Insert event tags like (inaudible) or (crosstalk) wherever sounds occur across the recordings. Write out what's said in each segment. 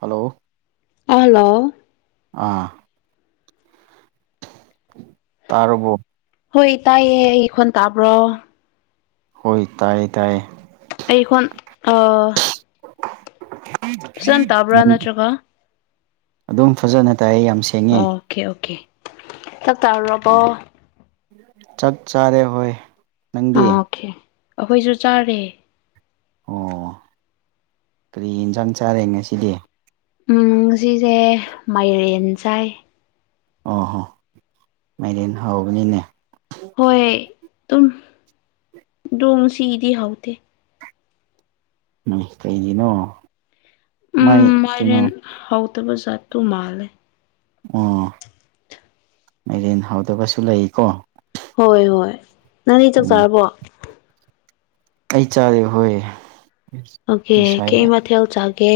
hello hello ꯑꯥ ꯇꯥꯔꯕꯨꯣ ꯍꯣꯏ ꯇꯥꯏꯌꯦ ꯑꯩ ꯑꯩꯈꯣꯟ ꯇꯥꯕ꯭ꯔꯣ ꯍꯣꯏ ꯇꯥꯏꯦ ꯇꯥꯏꯌꯦ ꯑꯩꯈꯣꯟ ꯑ ꯅꯠꯇ꯭ꯔꯒ ꯑꯗꯨꯝ ꯐꯖꯅ ꯇꯥꯏ ꯌꯥꯝ ꯁꯦꯡꯉꯤ ꯇꯇꯥꯔ ꯑꯕ ꯆꯠ ꯆꯔꯦ ꯍꯣꯏ ꯑꯥ ꯅꯪꯗꯤ ꯑꯣꯀꯦ ꯑꯩꯈꯣꯏꯁꯨ ꯆꯥꯔꯦ ꯑꯣ ꯀꯔꯤ ꯌꯦꯟꯁꯥꯡ ꯆꯥꯔꯦ ꯉꯁꯤꯗꯤ ꯎꯝ ꯁꯤꯁꯦ ꯃꯥꯏꯔꯦꯟ ꯆꯥꯏ ꯑꯣ ꯍꯣ ꯃꯥꯏꯗꯤ ꯍꯧꯕꯅꯤꯅꯦ ꯍꯣꯏ ꯇ ꯗꯣꯝꯁꯤ ꯏꯗꯤ ꯍꯥꯎꯗ ꯀꯩꯅꯣ ꯎꯝ ꯃꯥꯏ ꯃꯥꯏꯔꯦꯟ ꯍꯥꯎꯗꯕ ꯖꯥꯠꯇꯨ ꯃꯥꯜꯂꯦ ꯑꯣ ꯃꯔꯦꯟ ꯍꯧꯗꯕꯁꯨ ꯂꯩꯀꯣ ꯍꯣꯏ ꯍꯣꯏ ꯅꯪꯗꯤ ꯆꯥꯛ ꯎꯝ ꯆꯥꯔꯕꯣ ꯑꯩ ꯆꯥꯔꯦ ꯍꯣꯏ ꯑꯣꯀꯦ ꯀꯩ ꯉꯁꯥꯏꯅꯦ ꯃꯊꯦꯜ ꯆꯥꯒꯦ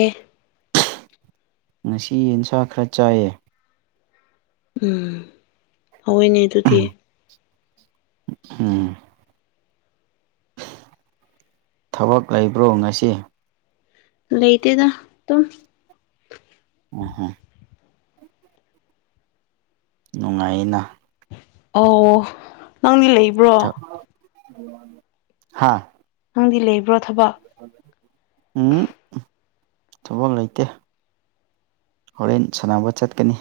ꯉꯁꯤ ꯌꯦꯟꯁꯥ ꯈꯔ ꯆꯥꯏꯌꯦ ꯎꯝ ꯍꯑꯣꯣꯏꯅꯦ ꯑꯗꯨꯗꯤ ꯎꯝ ꯊꯕꯛ ꯂꯩꯕ꯭ꯔꯣ ꯉꯁꯤ ꯂꯩꯇꯗ ꯇꯝ ꯑꯣ ꯍ ꯅꯨꯡꯉꯥꯏꯅ ꯑꯣ ꯅꯪꯗꯤ ꯂꯩꯕ꯭ꯔꯣ ꯍꯥꯥ ꯗꯤ ꯂꯩꯕ꯭ꯔ ꯎꯝ ꯊꯕꯛ ꯂꯩꯇꯦ ꯍꯣꯔꯦꯟ ꯁꯥꯟꯅꯕ ꯆꯠꯀꯅꯤ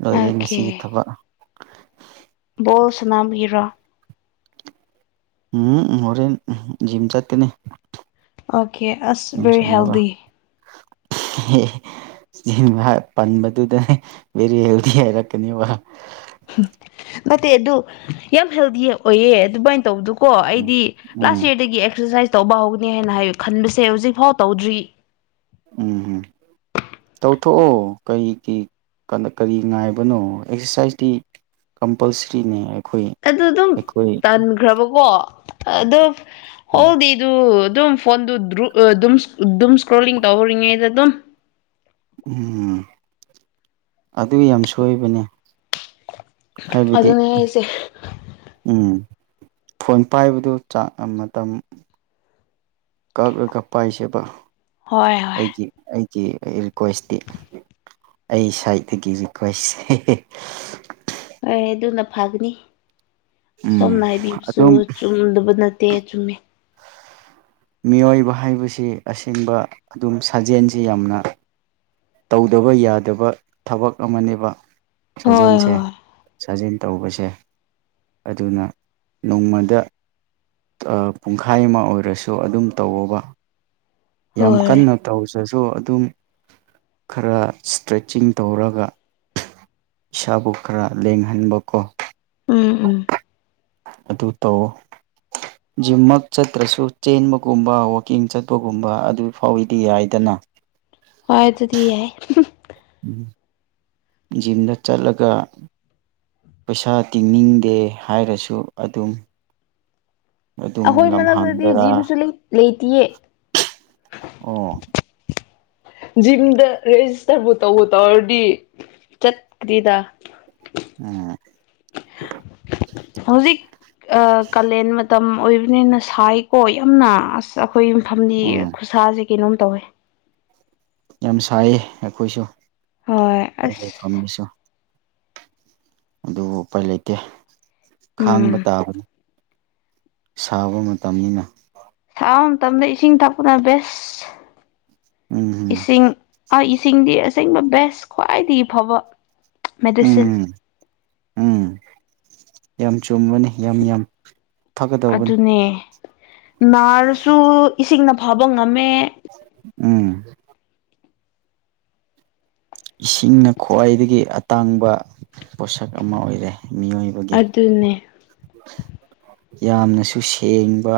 ꯂꯣꯏꯔꯦ ꯉꯁꯤꯒꯤ ꯊꯕꯛ ꯣꯜ ꯁꯅꯥ ꯍꯔꯣ ꯎꯝ ꯃꯣꯔꯦꯟ ꯖꯤꯝ ꯆꯥꯠꯇꯦꯅꯦ ꯑꯣꯀꯦ ꯑꯁ ꯕꯦꯔꯤ ꯍꯦꯜꯦꯜꯗꯤ ꯍ ꯄꯟꯕꯗꯨꯗꯅꯦ ꯚꯦꯔꯤ ꯍꯦꯜꯗꯤ ꯍꯥꯏꯔꯛꯀꯅꯦꯕ ꯐꯠꯇꯦ ꯑꯗꯨ ꯌꯥꯝ ꯍꯦꯜꯗꯤ ꯑꯣꯏꯌꯦ ꯑꯗꯨꯃꯥꯏꯅ ꯇꯧꯕꯗꯨ ꯀꯣ ꯎꯝ ꯑꯩꯗꯤ ꯂꯥꯁ ꯎꯝ ꯌꯔꯗꯒꯤ ꯑꯦꯛꯁꯔꯁꯥꯏꯁ ꯇꯧꯕ ꯍꯧꯒꯅꯤ ꯍꯥꯏꯅ ꯍꯥꯏꯌ ꯈꯟꯕꯁꯦ ꯍꯧꯖꯤꯛꯐꯥꯎ ꯇꯧꯗ꯭ꯔꯤ ꯎꯝ ꯎꯝ ꯇꯧꯊꯣꯛꯑꯣ ꯀꯔꯤꯒꯤ ꯀꯔꯤ ꯉꯥꯏꯕꯅꯣ ꯑꯦꯛꯁꯔꯁꯥꯏꯁꯇꯤ ꯀꯝꯄꯜꯁꯔꯤꯅꯦ ꯑꯩꯈꯣꯏ ꯑꯗꯨ ꯑꯗꯨꯝ ꯑꯩꯈꯣꯏ ꯇꯥꯟꯈ꯭ꯔꯕꯀꯣ ꯑꯗꯨꯣ ꯎꯝ ꯍꯣꯜꯗꯤꯗꯨ ꯑꯗꯨꯝ ꯐꯣꯟꯗꯨ ꯑꯗꯨꯝ ꯏꯁꯀ꯭ꯔꯣꯂꯤꯡ ꯇꯧꯍꯧꯔꯤꯉꯩꯗ ꯑꯗꯨꯝ ꯎꯝ ꯑꯗꯨ ꯌꯥꯝ ꯁꯣꯏꯕꯅꯦ ꯍꯥꯏꯕꯗꯤ ꯑꯗꯨꯅꯦ ꯑꯩꯁꯦ ꯎꯝ ꯐꯣꯟ ꯄꯥꯏꯕꯗꯨꯥꯛ ꯃꯇꯝ ꯀꯛꯂꯒ ꯄꯥꯏꯁꯦꯕ ꯍꯣꯏ ꯍꯣꯏ ꯑꯩꯒꯤ ꯀ ꯑꯩ ꯔꯤꯀ꯭ꯋꯦꯁꯇꯤ ꯑꯩ ꯁ꯭ꯋꯥꯠꯇꯒꯤ ꯔꯤꯀ꯭ꯋꯦꯁꯁ ꯍꯣꯏ ꯑꯗꯨꯅ ꯐꯒꯅꯤ ꯑꯁꯣꯝꯅ ꯎꯝ ꯍꯥꯏꯕꯤꯕꯁꯨ ꯑꯗꯨꯝ ꯆꯨꯝꯗꯕ ꯅ ꯇ ꯆꯨꯝꯃꯦ (inaudible) ꯃꯤꯑꯣꯏꯕ ꯍꯥꯏꯕꯁꯤ ꯑꯁꯦꯡꯕ ꯑꯗꯨꯝ ꯁꯥꯖꯦꯜꯁꯤ ꯌꯥꯝꯅ ꯇꯧꯗꯕ ꯌꯥꯗꯕ ꯊꯕꯛ ꯑꯃꯅꯦꯕ ꯍꯣꯏ ꯁꯥꯖꯦꯜꯁꯦ ꯍꯣꯏ ꯁꯥꯖꯦꯜ ꯇꯧꯕꯁꯦ ꯑꯗꯨꯅ ꯅꯣꯡꯃꯗ ꯄꯨꯡꯈꯥꯏ ꯑꯃ ꯑꯣꯏꯔꯁꯨ ꯑꯗꯨꯝ ꯇꯧꯕ ꯌꯥꯝ ꯍꯣꯏ ꯀꯟꯅ ꯇ ꯍꯧꯁ ꯗꯁꯨ ꯑꯗꯨꯝ ꯈꯔ ꯏꯁꯇ꯭ꯔꯦꯠꯆꯤꯡ ꯇꯧꯔꯒ ꯏꯁꯥꯕꯨ ꯈꯔ ꯂꯦꯡꯍꯟꯕ ꯀꯣ ꯎꯝ ꯎꯝ ꯑꯗꯨ ꯇꯧꯑꯣ ꯖꯤꯝꯃꯛ ꯆꯠꯇ꯭ꯔꯁꯨ ꯆꯦꯟꯕꯒꯨꯝꯕ ꯋꯥꯋꯀꯤꯡ ꯆꯠꯄꯒꯨꯝꯕ ꯑꯗꯨ ꯐꯥꯎꯏꯗꯤ ꯌꯥꯏꯗꯅ ꯑ ꯍꯣꯏ ꯇꯗꯤ ꯌꯥ ꯖꯤꯝꯗ ꯆꯠꯂꯒ ꯄꯩꯁꯥ ꯇꯤꯡꯅꯤꯡꯗꯦ ꯍꯥꯏꯔꯁꯨ ꯑꯗꯨꯝ ꯑꯗꯨꯝ ꯑꯩꯈꯣꯏ ꯃꯊꯛꯇꯗꯤ ꯂꯝꯍꯥꯡꯗꯔꯥ ꯖꯤꯝꯁꯨ ꯂꯩꯇꯌꯦ ꯑꯣ ꯖꯤꯝꯗ ꯔꯦꯖꯤꯁꯇꯔꯕꯨ ꯇꯧꯕ ꯇꯧꯔꯗꯤ ꯆꯠꯀ꯭ꯔꯤꯗ ꯎꯝ ꯍꯧꯖꯤꯛ ꯀꯥꯂꯦꯟ ꯃꯇꯝ ꯑꯣꯏꯕꯅꯤꯅ ꯁꯥꯏꯀꯣ ꯌꯥꯝꯅ ꯑꯁ ꯑꯩꯈꯣꯏ ꯃꯐꯝꯗꯤ ꯎꯝ ꯈꯨꯠꯁꯥꯁꯦ ꯀꯩꯅꯣꯝ ꯇꯧꯋꯦ ꯌꯥꯝ ꯁꯥꯏꯌꯦ ꯑꯩꯈꯣꯏꯁꯨ ꯍꯣꯏ ꯑꯩ ꯑꯁ ꯂꯩꯐꯝꯗꯨꯁꯨ ꯑꯗꯨꯕꯨ ꯎꯄꯥꯏ ꯂꯩꯇꯦ ꯎꯝ ꯈꯥꯡꯕ ꯇꯥꯕꯅꯤ ꯁꯥꯕ ꯃꯇꯝꯅꯤꯅ ꯇꯕ ꯃꯇꯝꯗ ꯏꯁꯤꯡ ꯊꯛꯄꯅ ꯕꯦꯁ ꯎꯝ ꯎꯝ ꯏꯁꯤꯡ ꯁꯤꯡꯗꯤ ꯑꯁꯦꯡꯕ ꯕꯦꯁ ꯈ꯭ꯋꯥꯏꯗꯒꯤ ꯐꯕ ꯃꯦꯗꯤꯁꯤꯟ ꯎꯝ ꯎꯝ ꯌꯥꯝ ꯆꯨꯝꯕꯅꯤ ꯌꯥꯝ ꯌꯥꯝ ꯐꯒꯗꯧꯕꯅꯤ ꯑꯗꯨꯅꯦ ꯅꯥꯔꯁꯨ ꯏꯁꯤꯡꯅ ꯐꯥꯕ ꯉꯝꯃꯦ ꯎꯝ ꯏꯁꯤꯡꯅ ꯈ꯭ꯋꯥꯏꯗꯒꯤ ꯑꯇꯥꯡꯕ ꯄꯣꯠꯁꯛ ꯑꯃ ꯑꯣꯏꯔꯦ ꯃꯤꯑꯣꯏꯕꯒꯤ ꯑꯗꯨꯅꯦ ꯌꯥꯝꯅꯁꯨ ꯁꯦꯡꯕ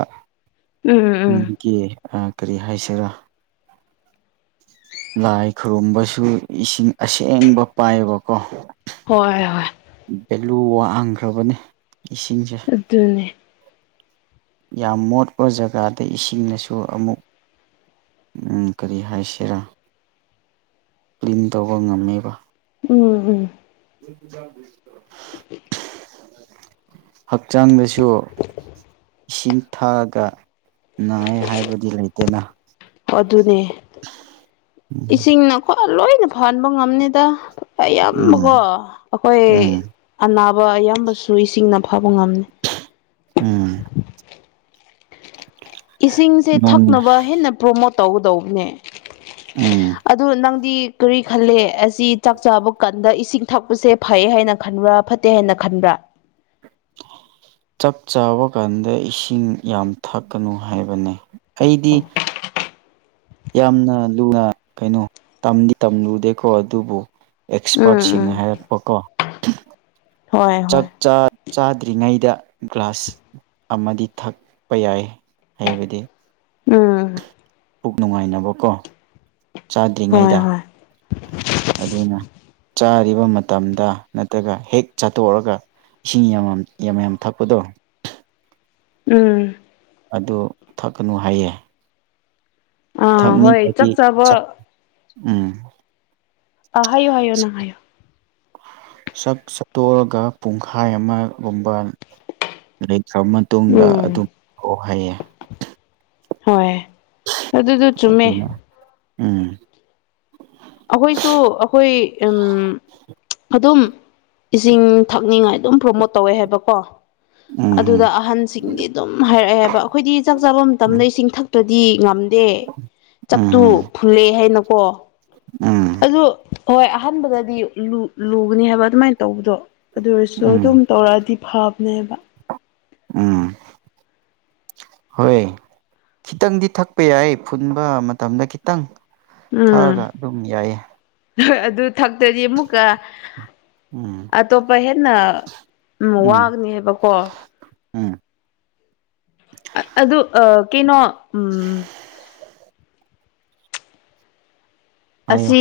ꯎꯝ ꯎꯝ ꯒꯤ ꯀꯔꯤ ꯍꯥꯏꯁꯤꯔꯥ ꯂꯥꯏ ꯈꯨꯔꯨꯝꯕꯁꯨ ꯏꯁꯤꯡ ꯑꯁꯦꯡꯕ ꯄꯥꯏꯕꯀꯣ ꯍꯣꯏ ꯍꯣꯏ ꯚꯦꯂꯨ ꯋꯥꯡꯈ꯭ꯔꯕꯅꯦ ꯑꯗꯨꯅꯦ ꯌꯥꯝ ꯃꯣꯠꯄ ꯖꯒꯥꯗ ꯏꯁꯤꯡꯅꯁꯨ ꯑꯃꯨꯛ ꯎꯝ ꯀꯔꯤ ꯍꯥꯏꯁꯤꯔꯥ ꯀ꯭ꯂꯤꯟ ꯇꯧꯕ ꯉꯝꯃꯦꯕ ꯎꯝ ꯎꯝ (unintelligible) (inaudible) ꯍꯛꯆꯥꯡꯗꯁꯨ ꯏꯁꯤꯡ ꯊꯛꯑꯒ ꯅꯥꯏ ꯍꯥꯏꯕꯗꯤ ꯂꯩꯇꯅ ꯑꯗꯨꯅꯦ ꯎꯝ ꯏꯁꯤꯡꯅꯀ ꯂꯣꯏꯅ ꯐꯍꯟꯕ ꯉꯝꯅꯤꯗ ꯑꯌꯥꯝꯕꯀꯣ ꯎꯝ ꯑꯩꯈꯣꯏ ꯑꯅꯥꯕ ꯑꯌꯥꯝꯕꯁꯨ ꯏꯁꯤꯡꯅ ꯐ ꯐꯥꯕ ꯉꯝꯅꯦ ꯎꯝ ꯏꯁꯤꯡꯁꯦ ꯅꯣꯡ ꯊꯛꯅꯕ ꯍꯦꯟꯅ ꯄ꯭ꯔꯣꯃꯣꯠ ꯇꯧꯒꯗꯧꯕꯅꯦ ꯎꯝ ꯑꯗꯨ ꯅꯪꯗꯤ ꯀꯔꯤ ꯈꯜꯂꯦ ꯑꯁꯤ ꯆꯥꯛ ꯆꯥꯕ ꯀꯥꯟꯗ ꯏꯁꯤꯡ ꯊꯛꯄꯁꯦ ꯐꯩꯌꯦ ꯍꯥꯏꯅ ꯈꯟꯕ꯭ꯔꯥ ꯐꯠꯇꯦ ꯍꯥꯏꯅ ꯈꯟꯕ꯭ꯔꯥ (unintelligible) ꯆꯥꯛ ꯆꯥꯕ ꯀꯥꯟꯗ ꯏꯁꯤꯡ ꯌꯥꯝ ꯊꯛꯀꯅꯨ ꯍꯥꯏꯕꯅꯦ ꯑꯩꯗꯤ ꯌꯥꯝꯅ ꯂꯨꯅ ꯀꯩꯅꯣ ꯇꯝꯗꯤ ꯇꯝꯂꯨꯗꯦꯀꯣ ꯑꯗꯨꯕꯨ ꯎꯝ ꯑꯦꯛꯁꯄꯔꯠꯁꯤꯡꯅ ꯎꯝ ꯍꯥꯏꯔꯛꯄꯀꯣ ꯍꯣꯏ ꯆꯛ ꯍꯣꯏ ꯆꯥꯗ꯭ꯔꯤꯉꯩꯗ ꯒ꯭ꯂꯥꯁ ꯑꯃꯗꯤ ꯊꯛꯄ ꯌꯥꯏ ꯍꯥꯏꯕꯗꯤ ꯎꯝ ꯄꯨꯛ ꯅꯨꯡꯉꯥꯏꯅꯕꯀꯣ ꯍꯣꯏ ꯆꯥꯗ꯭ꯔꯤꯉꯩꯗ ꯍꯣꯏ ꯑꯗꯨꯅ ꯆꯥꯔꯤꯕ ꯃꯇꯝꯗ ꯅꯠꯇ꯭ꯔꯒ ꯍꯦꯛ ꯆꯥꯠꯇꯣꯛꯑꯒ ꯏꯁꯤꯡ ꯌꯥꯝ ꯌꯥꯝ ꯌꯥꯝ ꯊꯛꯄꯗꯣ ꯎꯝ ꯑꯗꯨ ꯊꯛꯀꯅꯨ ꯍꯥꯏꯌꯦ ꯑꯥ ꯍꯣꯏ ꯊꯛꯅꯤꯡꯕꯒꯤ ꯆꯥꯛ ꯆꯞ ꯆꯥꯕ ꯎꯝ ꯑ ꯍꯥꯏꯌꯣ ꯍꯥꯏꯌꯣ ꯅꯪ ꯍꯥꯏꯌꯣ ꯁꯛ ꯁꯛꯇꯣꯛꯑꯒ ꯄꯨꯡꯈꯥꯏ ꯑꯃꯒꯨꯝꯕ ꯈ꯭ꯔꯕ ꯃꯇꯨꯡꯗ ꯎꯝ ꯑꯗꯨꯝ ꯍꯣ ꯍꯩꯌꯦ ꯍꯣꯏ ꯑꯗꯨꯗꯣ ꯆꯨꯝꯃꯦ ꯑꯗꯨꯅ ꯎꯝ ꯑꯩꯈꯣꯏꯁꯨ ꯑꯩꯈꯣꯏ ꯎꯝ ꯑꯗꯨꯝ ꯏꯁꯤꯡ ꯊꯛꯅꯤꯡꯉꯥꯏ ꯑꯗꯨꯝ ꯄ꯭ꯔꯣꯃꯣꯠ ꯇꯧꯋꯦ ꯍꯥꯏꯕꯀꯣ ꯑꯗꯨꯗ ꯎꯝ ꯑꯍꯟꯁꯤꯡꯗꯤ ꯑꯗꯨꯝ ꯍꯥꯏꯔꯛꯑꯦ ꯍꯥꯏꯕ ꯑꯩꯈꯣꯏꯗꯤ ꯆꯥꯛ ꯆꯥꯕ ꯎꯝ ꯃꯇꯝꯗ ꯏꯁꯤꯡ ꯊꯛ ꯆꯠꯇꯗꯤ ꯉꯝꯗꯦ ꯆꯠꯇꯨ ꯎꯝ ꯐꯨꯜꯂꯦ ꯍꯥꯏꯅꯀꯣ ꯎꯝ ꯑꯗꯨ ꯍꯣꯏ ꯑꯍꯥꯟꯕꯗꯗꯤ ꯂꯨ ꯂꯨꯒꯅꯤ ꯍꯥꯏꯕ ꯑꯗꯨꯃꯥꯏꯅ ꯇꯧꯕꯗꯣ ꯑꯗꯨ ꯑꯣꯏꯔꯁꯨ ꯎꯝ ꯑꯗꯨꯝ ꯇꯧꯔꯛꯑꯗꯤ ꯐꯕꯅꯦꯕ ꯎꯝ ꯍꯣꯏ ꯈꯤꯇꯪꯗꯤ ꯊꯛꯄ ꯌꯥꯏ ꯐꯨꯟꯕ ꯃꯇꯝꯗ ꯈꯤꯇꯪ ꯊꯛꯑꯒ ꯎꯝ ꯑꯗꯨꯝ ꯌꯥꯏꯌꯦ ꯍꯣꯏ ꯑꯗꯨ ꯊꯛꯇ꯭ꯔꯗꯤ ꯑꯃꯨꯛꯀ ꯎꯝ ꯑꯇꯣꯞꯄ ꯍꯦꯟꯅ ꯎꯝ ꯋꯥꯒꯅꯤ ꯍꯥꯏꯕꯀꯣ ꯎꯝ ꯑꯗꯨ ꯑ ꯀꯩꯅꯣ ꯎꯝ ꯍꯥꯏꯌꯣ ꯑꯁꯤ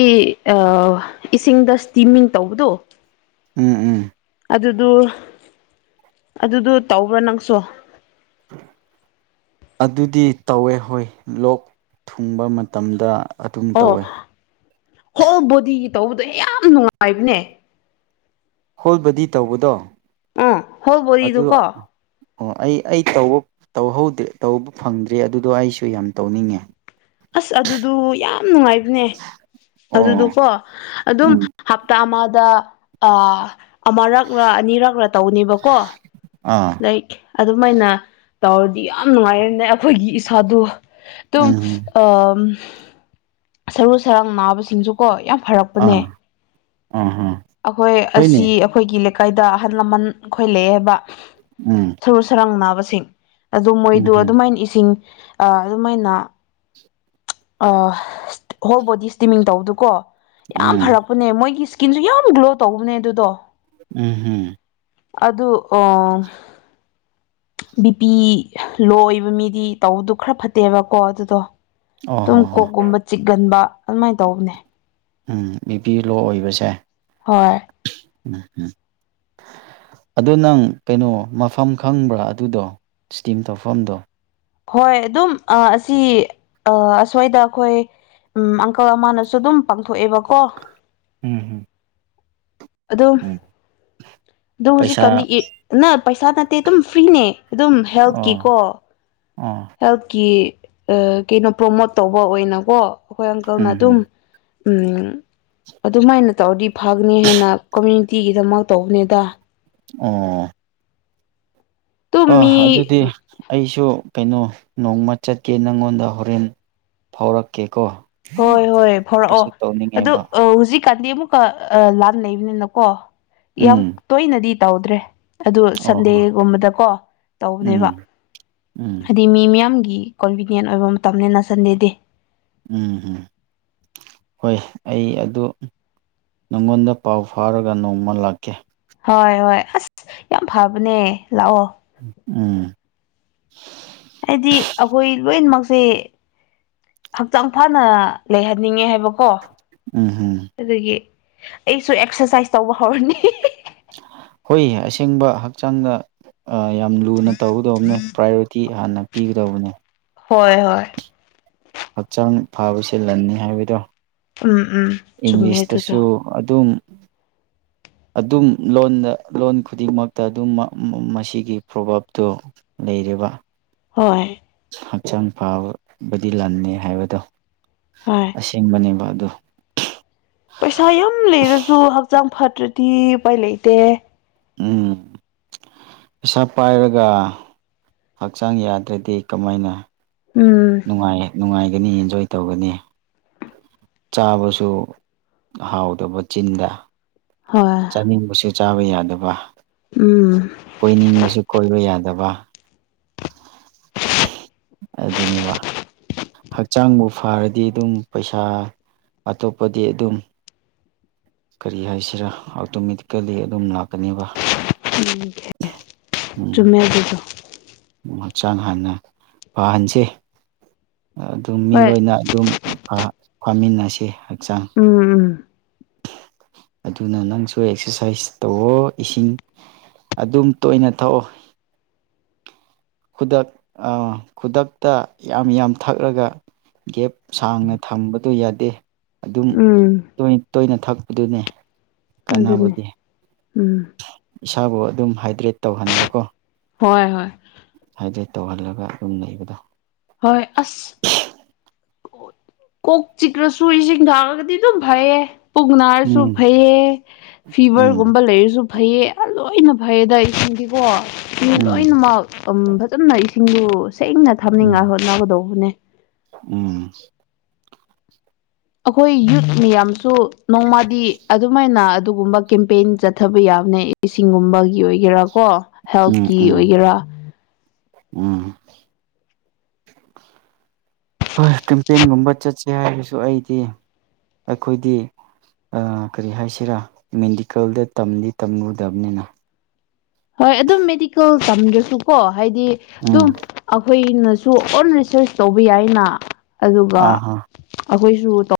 ꯏꯁꯤꯡꯗ ꯏꯁꯇꯤꯃꯤꯡ ꯇꯧꯕꯗꯣ ꯎꯝ ꯎꯝ ꯑꯗꯨꯗꯨ ꯑꯗꯨꯗꯨꯣ ꯇꯧꯕ꯭ꯔꯥ ꯅꯪꯁꯨ ꯗꯤ ꯇꯧꯋꯦ ꯍꯣꯏ ꯂꯣꯛ ꯊꯨꯡꯕ ꯃꯇꯝꯗ ꯑꯗꯨꯝ ꯑꯣ ꯇꯧꯋꯦ ꯍꯣꯜ ꯕꯣꯗꯤꯒꯤ ꯇꯧꯕꯗꯣ ꯌꯥꯝ ꯅꯨꯡꯉꯥꯏꯕꯅꯦ ꯍꯣꯜꯕꯗꯤ ꯇꯧꯕꯗꯣ ꯑ ꯍꯣꯜꯕꯗꯨ ꯑꯗꯨ ꯀꯣ ꯑꯣ ꯑꯩ ꯑꯩ ꯇ ꯇꯧꯍꯧꯗ꯭ꯔꯦ ꯇꯧꯕ ꯐꯪꯗ꯭ꯦ ꯑꯗꯨꯗꯣ ꯑꯩꯁꯨ ꯌꯥꯝ ꯇꯧꯅꯤꯡꯉꯦ ꯑꯁ ꯑꯗꯨꯗꯨ ꯌꯥꯝ ꯅꯨꯡꯉꯥꯏꯕꯅꯦ ꯑꯣ ꯑꯗꯨꯗꯨꯀꯣ ꯑꯗꯨꯝ ꯎꯝ ꯍꯞꯇꯥ ꯑꯃꯗ ꯑ ꯑꯃꯔꯛ ꯑꯅꯤꯔꯛꯂꯥ ꯇꯧꯅꯦꯕꯀꯣ ꯑꯥ ꯂꯥꯏꯛ ꯑꯗꯨꯝꯃꯥꯏꯅ ꯇꯧꯔꯗꯤ ꯌꯥꯝ ꯅꯨꯡꯉꯥꯏꯔꯦꯅꯦ ꯑꯩꯈꯣꯏꯒꯤ ꯏꯁꯥꯗꯣ ꯑꯗꯨꯝ ꯎꯝ ꯎꯝ ꯑꯥ ꯁꯔꯨ ꯁꯌꯥꯡ ꯅꯥꯕꯁꯤꯡꯁꯨꯀꯣ ꯌꯥꯝ ꯐꯔꯛꯄꯅꯦ ꯑꯥ ꯑꯥ ꯍꯥ ꯑꯩꯈꯣꯏ ꯍꯣꯏꯅꯦ ꯑꯁꯤ ꯑꯩꯈꯣꯏꯒꯤ ꯂꯩꯀꯥꯏꯗ ꯑꯍꯜ ꯂꯃꯟ ꯑꯩꯈꯣꯏ ꯂꯩꯌꯦꯕ ꯎꯝ (unintelligible) ꯁꯔꯨ ꯁꯔꯥꯡ ꯅꯥꯕꯁꯤꯡ ꯑꯗꯨ ꯎꯝ ꯃꯣꯏꯗ ꯎꯝ ꯑꯗꯨꯃꯥꯏꯅ ꯏꯁꯤꯡ ꯑ ꯑꯗꯨꯃꯥꯏꯅ ꯑ ꯍꯣꯜ ꯕꯣꯗꯤ ꯏꯁꯇꯤꯃꯤꯡ ꯇꯧꯕꯗꯨꯀꯣ ꯌꯥꯝ ꯎꯝ ꯐꯔꯛꯄꯅꯦ ꯃꯣꯏꯒꯤ ꯏꯁꯀꯤꯟꯖꯨ ꯌꯥꯝ ꯒ꯭ꯂꯣ ꯇꯧꯕꯅꯦ ꯑꯗꯨꯗꯣ ꯎꯝ ꯍꯝ ꯑꯗꯨ ꯑꯣꯝ ꯕꯤꯄꯤ ꯂꯣ ꯑꯣꯏꯕ ꯃꯤꯗꯤ ꯇꯧꯕꯗꯨ ꯈꯔ ꯐꯠꯇꯦꯕꯀꯣ ꯑꯗꯨꯗꯣ ꯑꯣ ꯑꯗꯨꯨꯝ ꯍꯣ ꯍꯣ ꯀꯣꯛꯀꯨꯝꯕ ꯆꯤꯛꯒꯟꯕ ꯑꯗꯨꯃꯥꯏꯅ ꯇꯧꯕꯅꯦ ꯎꯝ ꯕꯤꯄꯤ ꯂꯣ ꯑꯣꯏꯕꯁꯦ ꯍꯣꯏ (unintelligible) ꯑꯗꯣ ꯅꯪ ꯀꯩꯅꯣ ꯃꯐꯝ ꯈꯪꯕ꯭ꯔꯥ ꯑꯗꯨꯗꯣ ꯏꯁꯇꯤꯝ ꯇꯧꯐꯝꯗꯣ ꯍꯣꯏ ꯑꯗꯨꯝ ꯑꯁꯤ ꯑ ꯑꯁ꯭ꯋꯥꯗ ꯑꯩꯈꯣꯏ ꯎꯝ ꯑꯪꯀꯜ ꯑꯃꯅꯁꯨ ꯑꯗꯨꯝ ꯄꯥꯡꯊꯣꯛꯑꯦꯕꯀꯣ ꯎꯝ ꯍꯝ ꯑꯗꯨ ꯑꯗꯨ ꯍꯧꯖꯤꯛꯀꯥꯟꯗꯤ ꯄꯩꯁꯥ ꯏ ꯅ ꯄꯩꯁꯥ ꯅꯠꯇꯦ ꯑꯗꯨꯝ ꯐ꯭ꯔꯤꯅꯦ ꯑꯗꯨꯝ ꯑꯣ ꯍꯦꯜꯠꯀꯤꯀꯣ ꯑꯣ ꯍꯦꯜꯠꯀꯤ ꯑ ꯀꯩꯅꯣ ꯄ꯭ꯔꯣꯃꯣꯠ ꯇꯧꯕ ꯑꯣꯏꯅꯀꯣ ꯑꯩꯈꯣꯏ ꯑꯪꯀꯜꯅ ꯑꯗꯨꯝ ꯎꯝ ꯑꯗꯨꯃꯥꯏꯅ ꯇꯧꯔꯗꯤ ꯐꯒꯅꯤ ꯍꯥꯏꯅ ꯀꯃꯌꯨꯅꯤꯇꯤꯒꯤꯗꯃꯛ ꯇꯧꯕꯅꯤꯗ (unintelligible) ꯑꯗꯨꯝ ꯑ ꯃꯤ ꯑꯗꯨꯗꯤ ꯑꯩꯁꯨ ꯀꯩꯅꯣ ꯅꯣꯡꯃ ꯆꯠꯀꯦ ꯅꯪꯉꯣꯟꯗ ꯍꯣꯔꯦꯟ ꯐꯥꯎꯔꯛꯀꯦꯀꯣ ꯍꯣꯏ ꯍꯣꯏ ꯐꯥꯔꯛꯑꯣ ꯑꯩꯁꯨ ꯑꯗꯨ ꯇꯧꯅꯤꯡꯉꯦꯕ ꯑ ꯍꯧꯖꯤꯛ ꯍꯧꯖꯤꯛ ꯀꯥꯟꯗꯤ ꯑꯃꯨꯛꯀ ꯂꯥꯟ ꯂꯩꯕꯅꯤꯅꯀꯣ ꯌꯥꯝ ꯎꯝ ꯇꯣꯏꯅꯗꯤ ꯇꯧꯗ꯭ꯔꯦ ꯑꯗꯨ ꯑꯣ ꯍꯣ ꯁꯟꯗꯦꯒꯨꯝꯕꯗꯀꯣ ꯇꯧꯕꯅꯦꯕ ꯎꯝ ꯎꯝ ꯍꯥꯏꯗꯤ ꯃꯤ ꯃꯤꯌꯥꯝꯒꯤ ꯀꯣꯟꯚꯤꯅꯤꯟ ꯑꯣꯏꯕ ꯃꯇꯝꯅꯤ ꯅ ꯁꯟꯗꯦꯗꯤ ꯎꯝ ꯎꯝ ꯍꯣꯏ ꯑꯩ ꯑꯗꯨ ꯅꯪꯉꯣꯟꯗ ꯄꯥꯎ ꯐꯥꯎꯔꯒ ꯅꯣꯡꯃ ꯂꯥꯛꯀꯦ ꯍꯣꯏ ꯍꯣꯏ ꯑꯁ ꯌꯥꯝ ꯐꯕꯅꯦ ꯂꯥꯛꯑꯣ ꯎꯝ ꯍꯥꯏꯗꯤ ꯑꯩꯈꯣꯏ ꯂꯣꯏꯅꯃꯛꯁꯤ ꯍꯛꯆꯥꯡ ꯐꯅ ꯂꯩꯍꯟꯅꯤꯡꯉꯦ ꯍꯥꯏꯕꯀꯣ ꯎꯝꯍꯝ ꯑꯗꯨꯒꯤ ꯑꯩꯁꯨ ꯑꯦꯛꯁ꯭ꯔꯁꯥꯏꯁ ꯍꯨꯏ ꯑꯁꯤꯡꯕ ꯍꯛꯆꯥꯡꯗ ꯌꯥꯝ ꯂꯨꯅ ꯇꯧꯒꯗꯧꯕꯅꯦ ꯄ꯭ꯔꯥꯏꯌꯣꯔꯤꯇꯤ ꯍꯥꯟꯅ ꯄꯤꯒꯗꯧꯕꯅꯦ ꯍꯣꯏ ꯍꯣꯏ ꯍꯛꯆꯥꯡ ꯐꯕꯕꯁꯤꯦ ꯂꯟꯅꯤ ꯍꯥꯏꯕꯗꯣ ꯎꯝ ꯎꯝ ꯆꯨꯝꯃꯦ ꯑꯗꯨꯗꯣ ꯏꯪꯂꯤꯁꯇꯁꯨ ꯑꯗꯨꯝ (inaudible) ꯑꯗꯨꯝ ꯂꯣꯟꯗ ꯂꯣꯟ ꯈꯨꯗꯤꯡꯃꯛꯇ ꯑꯗꯨꯝ ꯃꯁꯤꯒꯤ ꯄ꯭ꯔꯣꯚꯥꯞꯇꯣ ꯂꯩꯔꯤꯕ ꯍꯣꯏ ꯍꯛꯆꯥꯡ ꯐꯕꯗꯤ ꯂꯅꯤꯦ ꯍꯥꯏꯕꯗꯣ ꯍꯣꯏ ꯑꯁꯦꯡꯕꯅꯦꯕ ꯑꯗꯨ ꯄꯩꯁꯥ ꯌꯥꯝ ꯂꯩꯔꯁꯨ ꯍꯛꯆꯥꯡ ꯐꯠꯇ꯭ꯔꯗꯤ ꯎꯄꯥꯏ ꯂꯩꯇꯦ ꯎꯝ ꯄꯩꯁꯥ ꯄꯥꯏꯔꯒ ꯍꯛꯆꯥꯡ ꯌꯥꯗ꯭ꯔꯗꯤ ꯀꯃꯥꯏꯅ ꯎꯝ ꯅꯨꯡꯉ ꯅꯨꯡꯉꯥꯏꯒꯅꯤ ꯑꯦꯟꯖꯣꯏ ꯇꯧꯒꯅꯤ ꯆꯥꯕꯁꯨ ꯍꯥꯎꯗꯕ ꯆꯤꯟꯗ ꯍꯣꯏ ꯆꯥꯅꯤꯡꯕꯁꯨ ꯆꯥꯕ ꯌꯥꯗꯕ ꯎꯝ ꯀꯣꯏꯅꯤꯡꯕꯁꯨ ꯀꯣꯏꯕ ꯌꯥꯗꯕ ꯑꯗꯨꯒꯕ ꯑꯩ ꯑꯗꯨꯅꯦꯕ ꯍꯛꯆꯥꯡꯕꯨ ꯐꯔꯗꯤ ꯑꯗꯨꯝ ꯄꯩꯁꯥ ꯑꯇꯣꯞꯄꯗꯤ ꯑꯗꯨꯝ ꯀꯔꯤ ꯍꯥꯏꯁꯤꯔꯥ ꯑꯣꯇꯣꯃꯦꯇꯤꯀꯦꯜꯂꯤ ꯑꯗꯨꯝ ꯂꯥꯛꯀꯅꯦꯕ ꯎꯝ ꯎꯝ ꯆꯨꯝꯃꯦ ꯑꯗꯨꯗꯣ ꯍꯛꯆꯥꯡ ꯍꯥꯟꯅ ꯐꯍꯟꯁꯦ ꯑꯗꯨꯝ ꯃꯤ ꯍꯣꯏ ꯂꯣꯏꯅ ꯑꯗꯨꯝ ꯐꯥꯃꯤꯟꯅꯁꯤ ꯍꯛꯆꯥꯡ ꯎꯝ ꯎꯝ (inaudible) ꯑꯗꯨꯅ ꯅꯪꯁꯨ ꯑꯦꯛꯁꯔꯁꯥꯏꯁ ꯇꯧꯋꯣ ꯏꯁꯤꯡ ꯑꯗꯨꯝ ꯇꯣꯏꯅ ꯊꯑꯣ ꯈꯨꯗꯛ ꯈꯨꯗꯛꯇ ꯌꯥꯝ ꯌꯥꯝ ꯊꯛꯂꯒ ꯒꯦꯞ ꯁꯥꯡꯅ ꯊꯝꯕꯗꯨ ꯌꯥꯗꯦ ꯑꯗꯨꯝ ꯎꯝ ꯇꯣꯏ ꯇꯣꯏꯅ ꯊꯛꯄꯗꯨꯅꯦ ꯑꯗꯨꯅꯦ ꯀꯥꯟꯅꯕꯗꯤ ꯎꯝ ꯏꯁꯥꯕꯨ ꯑꯗꯨꯝ ꯍꯥꯏꯗ꯭ꯔꯦꯠ ꯇꯧꯍꯟꯕꯀꯣ ꯍꯣꯏ ꯍꯣꯏ ꯍꯥꯏꯗ꯭ꯔꯦꯠ ꯇꯧꯍꯜꯂꯒ ꯑꯗꯨꯝ ꯂꯩꯕꯗꯣ ꯍꯣꯏ ꯑꯁ ꯀꯣꯛ ꯆꯤꯛꯈ꯭ꯔꯁꯨ ꯏꯁꯤꯡ ꯊꯥꯡꯉꯒꯗꯤ ꯑꯗꯨꯝ ꯐꯩꯌꯦ ꯄꯨꯛ ꯅꯥꯔꯁꯨ ꯎꯝ ꯐꯩꯌꯦ ꯎꯝ ꯐꯤꯕꯔꯒꯨꯝꯕ ꯂꯩꯔꯁꯨ ꯐꯩꯌꯦ ꯂꯣꯏꯅ ꯐꯌꯦꯗ ꯏꯁꯤꯡꯗꯤꯀꯣ ꯃꯤ ꯎꯝ ꯂꯣꯏꯅꯃꯛ ꯐꯖꯅ ꯏꯁꯤꯡꯗ ꯁꯦꯡꯅ ꯎꯝ ꯊꯝꯅꯤꯡꯉꯥꯏ ꯍꯣꯠꯅꯒꯗꯧꯕꯅꯦ ꯎꯝ ꯑꯩꯈꯣꯏ ꯌꯨꯠ ꯃꯌꯥꯝꯁꯨ ꯅꯣꯡꯃꯗꯤ ꯑꯗꯨꯃꯥꯏꯅ ꯑꯗꯨꯒꯨꯝꯕ ꯀꯦꯝꯄꯦꯟ ꯆꯠꯊꯕ ꯌꯥ ꯏꯁꯤꯡꯒꯨꯝꯕꯒꯤ ꯑꯣꯏꯒꯦꯔꯥ ꯀꯣ ꯎꯝ ꯍꯦꯜꯊꯀꯤ ꯎꯝ ꯑꯣꯏꯒꯦꯔꯥ ꯎꯝ (inaudible) ꯍꯣꯏ ꯀꯦꯝꯄꯦꯟꯒꯨꯝꯕ ꯆꯠꯁꯦ ꯍꯥꯏꯔꯁꯨ ꯑꯩꯗꯤ ꯑꯩꯈꯣꯏꯗꯤ ꯀꯔꯤ ꯍꯥꯏꯁꯤꯔꯥ ꯃꯦꯗꯤꯀꯦꯜꯗ ꯇꯝꯗꯤ ꯇꯝꯂꯨꯗꯕꯅꯤꯅ ꯍꯣꯏ ꯑꯗꯨꯝ ꯃꯦꯗꯤꯀꯦꯜ ꯇꯝꯗ꯭ꯔꯁꯨꯀꯣ ꯍꯥꯏꯗꯤ ꯑꯗꯨꯝ ꯎꯝ ꯑꯩꯈꯣꯏ ꯁꯨ ꯑꯣꯟ ꯔꯤꯁꯔꯁ ꯇꯧꯕ ꯌꯥꯏꯅ ꯑꯗꯨꯒ ꯑꯥ ꯍꯥ ꯑꯩꯈꯣꯏꯁꯨ ꯇ